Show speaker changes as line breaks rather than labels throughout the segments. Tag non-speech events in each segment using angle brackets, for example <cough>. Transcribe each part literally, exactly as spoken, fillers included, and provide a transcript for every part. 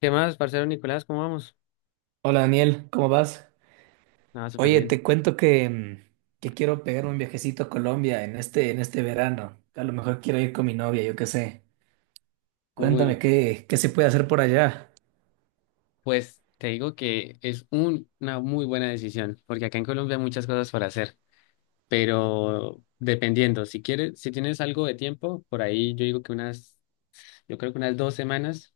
¿Qué más, parcero Nicolás? ¿Cómo vamos?
Hola Daniel, ¿cómo vas?
Nada, súper
Oye,
bien.
te cuento que, mm, que quiero pegar un viajecito a Colombia en este, en este verano. A lo mejor quiero ir con mi novia, yo qué sé. Cuéntame
Uy,
qué, qué se puede hacer por allá,
pues te digo que es un- una muy buena decisión, porque acá en Colombia hay muchas cosas para hacer, pero dependiendo, si quieres, si tienes algo de tiempo, por ahí yo digo que unas, yo creo que unas dos semanas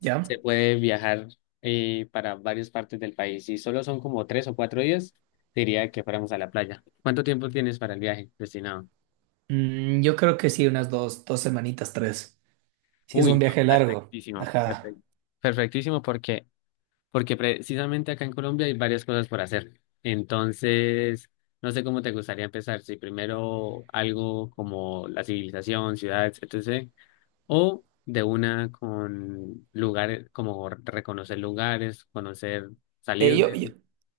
¿ya?
se puede viajar eh, para varias partes del país. Si solo son como tres o cuatro días, diría que fuéramos a la playa. ¿Cuánto tiempo tienes para el viaje destinado?
Mm, yo creo que sí, unas dos, dos semanitas, tres. Si es
Uy,
un
no,
viaje largo.
perfectísimo,
Ajá.
perfecto. Perfectísimo, porque porque precisamente acá en Colombia hay varias cosas por hacer. Entonces, no sé cómo te gustaría empezar, si primero algo como la civilización, ciudades, etcétera, o de una con lugares, como reconocer lugares, conocer,
Eh,
salir
yo, yo,
de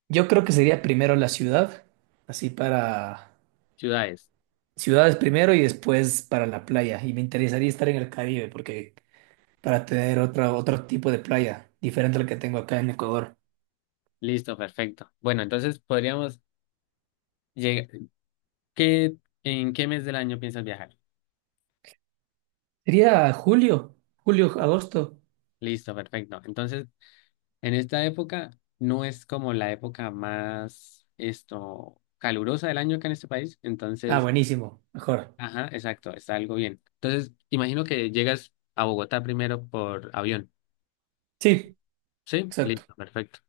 yo creo que sería primero la ciudad, así para
ciudades.
ciudades primero y después para la playa. Y me interesaría estar en el Caribe, porque para tener otra, otro tipo de playa, diferente al que tengo acá en Ecuador.
Listo, perfecto. Bueno, entonces podríamos llegar, ¿qué, ¿en qué mes del año piensas viajar?
Sería julio, julio, agosto.
Listo, perfecto. Entonces, en esta época no es como la época más esto calurosa del año acá en este país,
Ah,
entonces,
buenísimo, mejor.
ajá, exacto, está algo bien. Entonces, imagino que llegas a Bogotá primero por avión.
Sí,
Sí,
exacto.
listo, perfecto.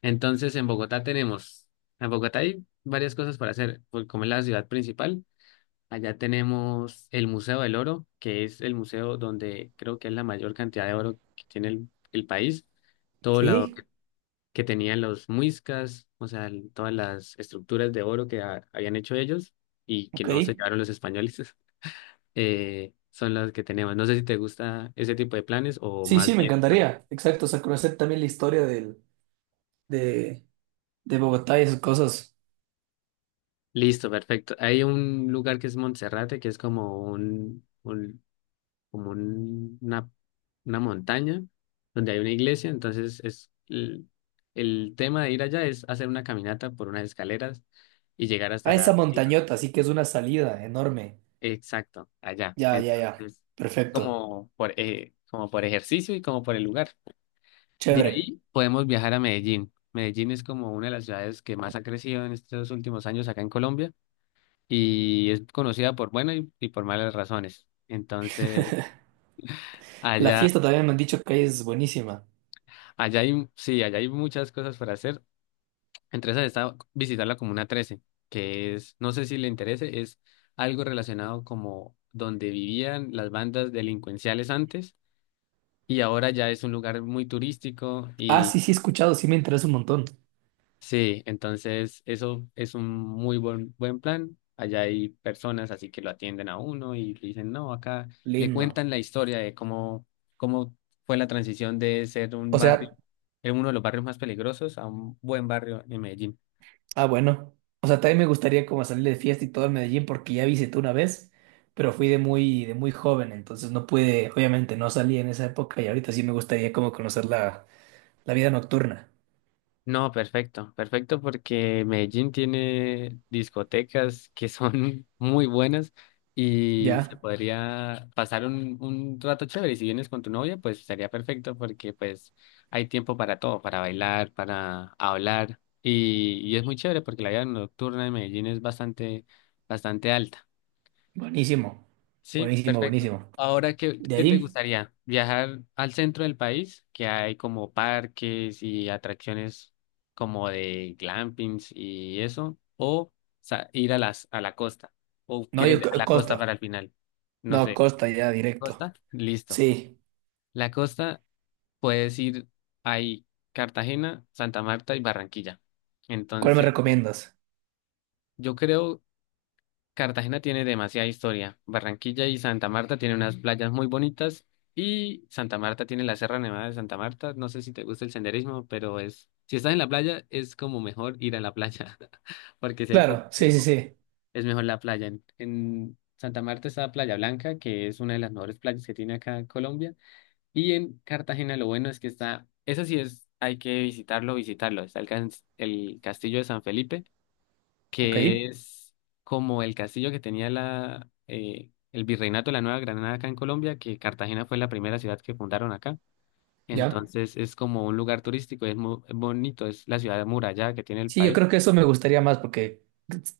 Entonces, en Bogotá tenemos, en Bogotá hay varias cosas para hacer, porque como es la ciudad principal, allá tenemos el Museo del Oro, que es el museo donde creo que es la mayor cantidad de oro que tiene el, el país. Todo lo
¿Qué?
que tenían los muiscas, o sea, el- todas las estructuras de oro que ha- habían hecho ellos y que
Ok.
no se llevaron los españoles, <laughs> eh, son las que tenemos. No sé si te gusta ese tipo de planes o
Sí, sí,
más
me
bien. re-
encantaría. Exacto, o sea, conocer también la historia del, de, de Bogotá y sus cosas.
Listo, perfecto. Hay un lugar que es Monserrate, que es como un, un- como un- una, una montaña donde hay una iglesia, entonces es el, el tema de ir allá es hacer una caminata por unas escaleras y llegar hasta
Ah, esa
la sí.
montañota, así que es una salida enorme.
Exacto, allá.
Ya, ya, ya.
Entonces,
Perfecto.
como por, eh, como por ejercicio y como por el lugar. De
Chévere.
ahí podemos viajar a Medellín. Medellín es como una de las ciudades que más ha crecido en estos últimos años acá en Colombia y es conocida por buenas y, y por malas razones. Entonces,
La
allá,
fiesta también me han dicho que es buenísima.
allá hay, sí, allá hay muchas cosas para hacer. Entre esas está visitar la Comuna Trece, que es, no sé si le interese, es algo relacionado como donde vivían las bandas delincuenciales antes y ahora ya es un lugar muy turístico
Ah,
y
sí, sí, he escuchado, sí me interesa un montón.
sí, entonces eso es un muy buen, buen plan. Allá hay personas así que lo atienden a uno y le dicen, no, acá le
Lindo.
cuentan la historia de cómo, cómo fue la transición de ser un
O
barrio,
sea.
de uno de los barrios más peligrosos a un buen barrio en Medellín.
Ah, bueno. O sea, también me gustaría como salir de fiesta y todo en Medellín porque ya visité una vez, pero fui de muy, de muy joven, entonces no pude, obviamente no salí en esa época y ahorita sí me gustaría como conocer la, la vida nocturna.
No, perfecto, perfecto porque Medellín tiene discotecas que son <laughs> muy buenas y se
Ya,
podría pasar un, un rato chévere. Y si vienes con tu novia, pues estaría perfecto porque pues hay tiempo para todo, para bailar, para hablar y, y es muy chévere porque la vida nocturna de Medellín es bastante, bastante alta.
buenísimo,
Sí,
buenísimo,
perfecto.
buenísimo.
Ahora, ¿qué,
De
qué te
ahí,
gustaría? ¿Viajar al centro del país, que hay como parques y atracciones como de glampings y eso? ¿O sa- ir a las, a la costa? ¿O
no,
quieres
yo
a
co-
la costa
Costa,
para el final? No
no,
sé.
Costa ya directo.
¿Costa? Listo.
Sí,
La costa puedes ir ahí, Cartagena, Santa Marta y Barranquilla.
¿cuál me
Entonces,
recomiendas?
yo creo Cartagena tiene demasiada historia. Barranquilla y Santa Marta tienen unas playas muy bonitas y Santa Marta tiene la Sierra Nevada de Santa Marta. No sé si te gusta el senderismo, pero es, si estás en la playa, es como mejor ir a la playa, <laughs> porque si hay poco
Claro, sí, sí,
tiempo,
sí.
es mejor la playa. En, en Santa Marta está Playa Blanca, que es una de las mejores playas que tiene acá Colombia. Y en Cartagena lo bueno es que está, eso sí es, hay que visitarlo, visitarlo. Está el, cas- el Castillo de San Felipe,
Ok,
que es como el castillo que tenía la, eh, el virreinato de la Nueva Granada acá en Colombia, que Cartagena fue la primera ciudad que fundaron acá.
ya.
Entonces es como un lugar turístico, es muy bonito, es la ciudad amurallada que tiene el
Sí, yo
país.
creo que eso me gustaría más porque,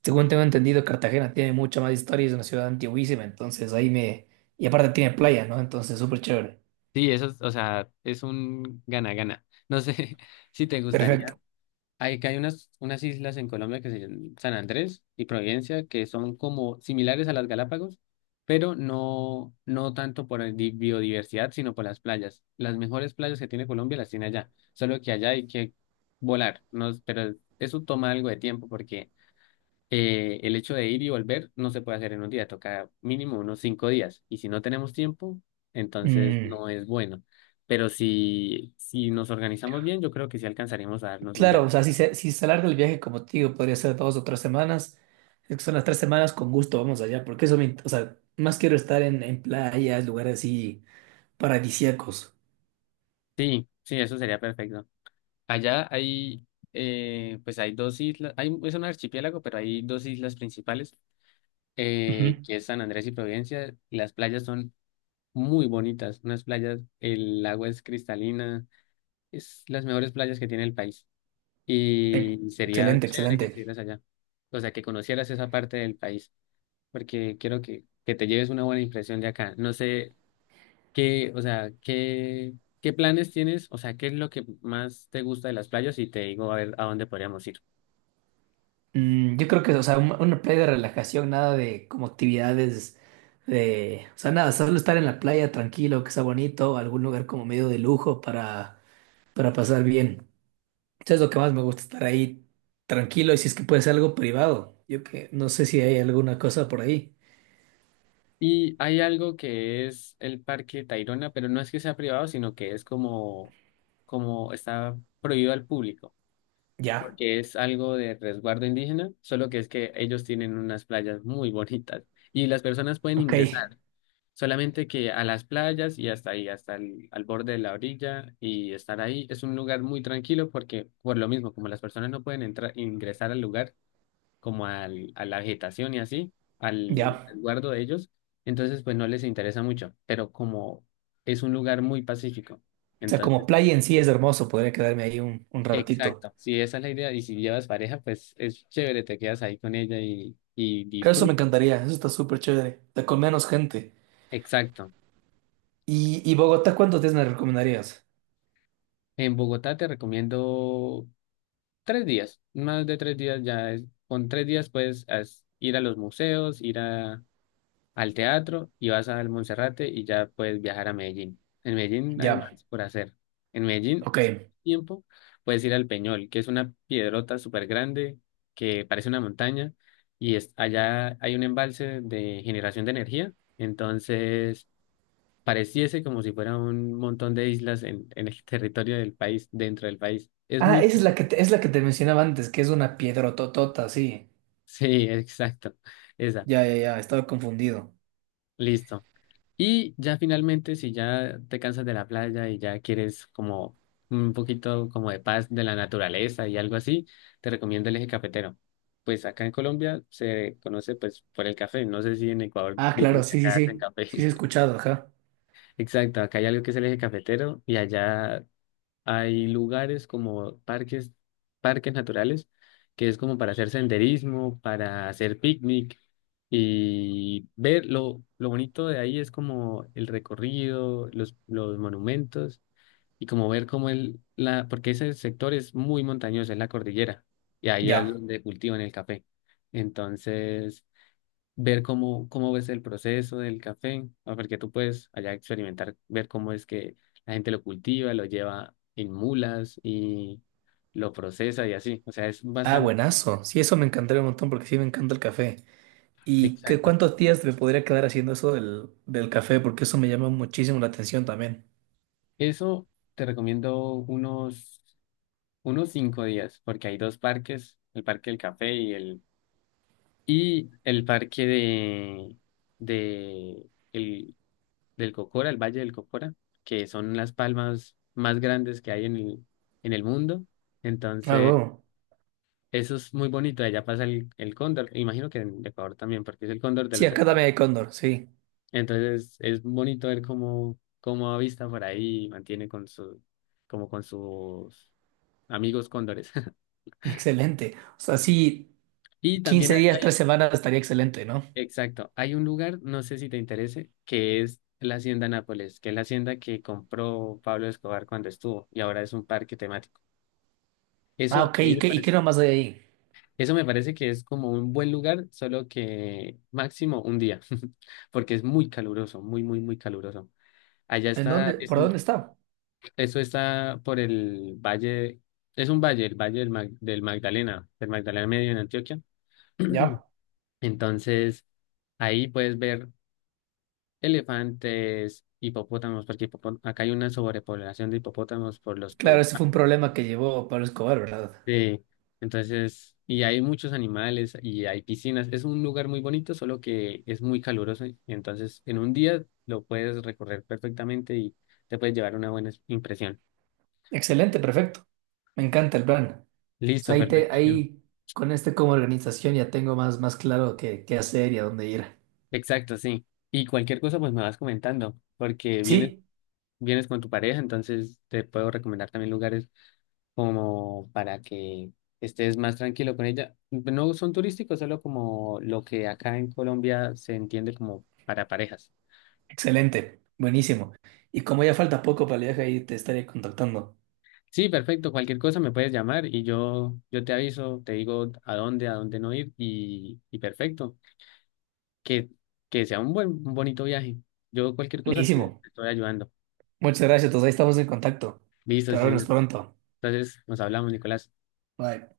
según tengo entendido, Cartagena tiene mucha más historia y es una ciudad antiguísima, entonces ahí me... Y aparte tiene playa, ¿no? Entonces, súper chévere.
Sí, eso es, o sea, es un gana-gana. No sé <laughs> si te gustaría.
Perfecto.
Hay que hay unas, unas islas en Colombia que se llaman San Andrés y Providencia, que son como similares a las Galápagos, pero no, no tanto por el di- biodiversidad, sino por las playas. Las mejores playas que tiene Colombia las tiene allá, solo que allá hay que volar, ¿no? Pero eso toma algo de tiempo porque eh, el hecho de ir y volver no se puede hacer en un día, toca mínimo unos cinco días. Y si no tenemos tiempo, entonces
Mm,
no es bueno. Pero si, si nos organizamos bien, yo creo que sí alcanzaremos a darnos un
claro, o
viaje.
sea, si se, si se alarga el viaje, como te digo, podría ser dos o tres semanas. Es que son las tres semanas, con gusto vamos allá, porque eso me... int- O sea, más quiero estar en, en playas, lugares así paradisíacos.
Sí, sí, eso sería perfecto. Allá hay, eh, pues hay dos islas, hay, es un archipiélago, pero hay dos islas principales, eh,
Ujú.
que es San Andrés y Providencia. Y las playas son muy bonitas, unas playas, el agua es cristalina, es las mejores playas que tiene el país.
Ex-
Y sería
Excelente,
chévere que
excelente.
estuvieras allá, o sea, que conocieras esa parte del país, porque quiero que, que te lleves una buena impresión de acá. No sé. ¿Qué, o sea, qué, qué planes tienes? O sea, ¿qué es lo que más te gusta de las playas? Y te digo a ver a dónde podríamos ir.
Mm, yo creo que, o sea, un- una playa de relajación, nada de como actividades de, o sea, nada, solo estar en la playa tranquilo, que sea bonito, algún lugar como medio de lujo para, para pasar bien. Eso es lo que más me gusta, estar ahí tranquilo y si es que puede ser algo privado. Yo que no sé si hay alguna cosa por ahí.
Y hay algo que es el Parque Tayrona, pero no es que sea privado, sino que es como, como está prohibido al público,
Ya,
porque es algo de resguardo indígena, solo que es que ellos tienen unas playas muy bonitas y las personas pueden
ok,
ingresar, solamente que a las playas y hasta ahí, hasta el, al borde de la orilla y estar ahí es un lugar muy tranquilo porque por lo mismo, como las personas no pueden entrar, ingresar al lugar como al, a la vegetación y así, al
ya.
resguardo de ellos, entonces pues no les interesa mucho, pero como es un lugar muy pacífico,
O sea, como
entonces
playa en sí es hermoso, podría quedarme ahí un, un ratito.
exacto, si esa es la idea. Y si llevas pareja, pues es chévere, te quedas ahí con ella y, y
Creo eso me
disfrutas.
encantaría, eso está súper chévere, está con menos gente.
Exacto.
¿Y, y Bogotá cuántos días me recomendarías?
En Bogotá te recomiendo tres días, más de tres días ya es, con tres días puedes as- ir a los museos, ir a, al teatro y vas al Monserrate y ya puedes viajar a Medellín. En Medellín hay
Ya,
más por hacer. En Medellín,
ok.
si tienes tiempo, puedes ir al Peñol, que es una piedrota súper grande que parece una montaña y es, allá hay un embalse de generación de energía. Entonces, pareciese como si fuera un montón de islas en, en el <laughs> territorio del país, dentro del país. Es
Ah,
muy...
esa es
<laughs>
la que te, es la que te mencionaba antes, que es una piedrototota, sí.
Sí, exacto. Esa.
Ya, ya, ya, estaba confundido.
Listo. Y ya finalmente, si ya te cansas de la playa y ya quieres como un poquito como de paz de la naturaleza y algo así, te recomiendo el eje cafetero. Pues acá en Colombia se conoce pues por el café. No sé si en Ecuador
Ah, claro,
dicen que
sí, sí,
acá hacen
sí.
café.
Sí, sí, he
<laughs>
escuchado, ajá.
Exacto, acá hay algo que es el eje cafetero y allá hay lugares como parques, parques naturales, que es como para hacer senderismo, para hacer picnic y ver lo, lo bonito de ahí es como el recorrido, los, los monumentos y como ver cómo el, la, porque ese sector es muy montañoso, es la cordillera y ahí es
Ya.
donde cultivan el café. Entonces, ver cómo, cómo ves el proceso del café, ¿no? Porque tú puedes allá experimentar, ver cómo es que la gente lo cultiva, lo lleva en mulas y lo procesa y así. O sea, es
Ah,
bastante
buenazo. Sí, eso me encantaría un montón porque sí me encanta el café. ¿Y qué,
exacto.
cuántos días me podría quedar haciendo eso del, del café? Porque eso me llama muchísimo la atención también.
Eso te recomiendo unos, unos cinco días, porque hay dos parques, el parque del café y el, y el parque de, de el, del Cocora, el Valle del Cocora, que son las palmas más grandes que hay en el, en el mundo.
Ah,
Entonces,
wow.
eso es muy bonito, allá pasa el, el cóndor, e imagino que en Ecuador también, porque es el cóndor de
Sí,
los
acá
Alpes.
dame de cóndor, sí.
Entonces es bonito ver cómo, cómo avista por ahí y mantiene con su, como con sus amigos cóndores. <laughs>
Excelente. O sea, sí,
Y también
Quince
acá
días,
hay,
tres semanas estaría excelente, ¿no?
exacto, hay un lugar, no sé si te interese, que es la Hacienda Nápoles, que es la hacienda que compró Pablo Escobar cuando estuvo y ahora es un parque temático. Eso
Ah,
a
ok.
mí
¿Y
me
qué, y qué
parece
nomás hay ahí?
Eso me parece que es como un buen lugar, solo que máximo un día, <laughs> porque es muy caluroso, muy, muy, muy caluroso. Allá
¿En dónde?
está, es
¿Por
un,
dónde está?
eso está por el valle, es un valle, el valle del, Mag- del Magdalena, del Magdalena Medio en Antioquia. <clears throat>
Ya.
Entonces, ahí puedes ver elefantes, hipopótamos, porque hipopo- acá hay una sobrepoblación de hipopótamos por los que
Claro, ese fue un problema que llevó Pablo Escobar, ¿verdad?
sí, entonces, y hay muchos animales y hay piscinas. Es un lugar muy bonito, solo que es muy caluroso. Y entonces, en un día lo puedes recorrer perfectamente y te puedes llevar una buena impresión.
Excelente, perfecto. Me encanta el plan. O sea,
Listo,
ahí, te,
perfectísimo.
ahí con este como organización ya tengo más, más claro qué, qué hacer y a dónde ir.
Exacto, sí. Y cualquier cosa, pues me vas comentando, porque vienes,
Sí,
vienes con tu pareja, entonces te puedo recomendar también lugares como para que estés más tranquilo con ella. No son turísticos, solo como lo que acá en Colombia se entiende como para parejas.
excelente, buenísimo. Y como ya falta poco para el viaje, ahí te estaré contactando.
Sí, perfecto. Cualquier cosa me puedes llamar y yo, yo te aviso, te digo a dónde, a dónde no ir y, y perfecto. Que, que sea un buen, un bonito viaje. Yo cualquier cosa te,
Buenísimo.
te estoy ayudando.
Muchas gracias, entonces ahí estamos en contacto.
Listo, sí,
Hasta nos
señor.
pronto.
Entonces nos hablamos, Nicolás.
Bye.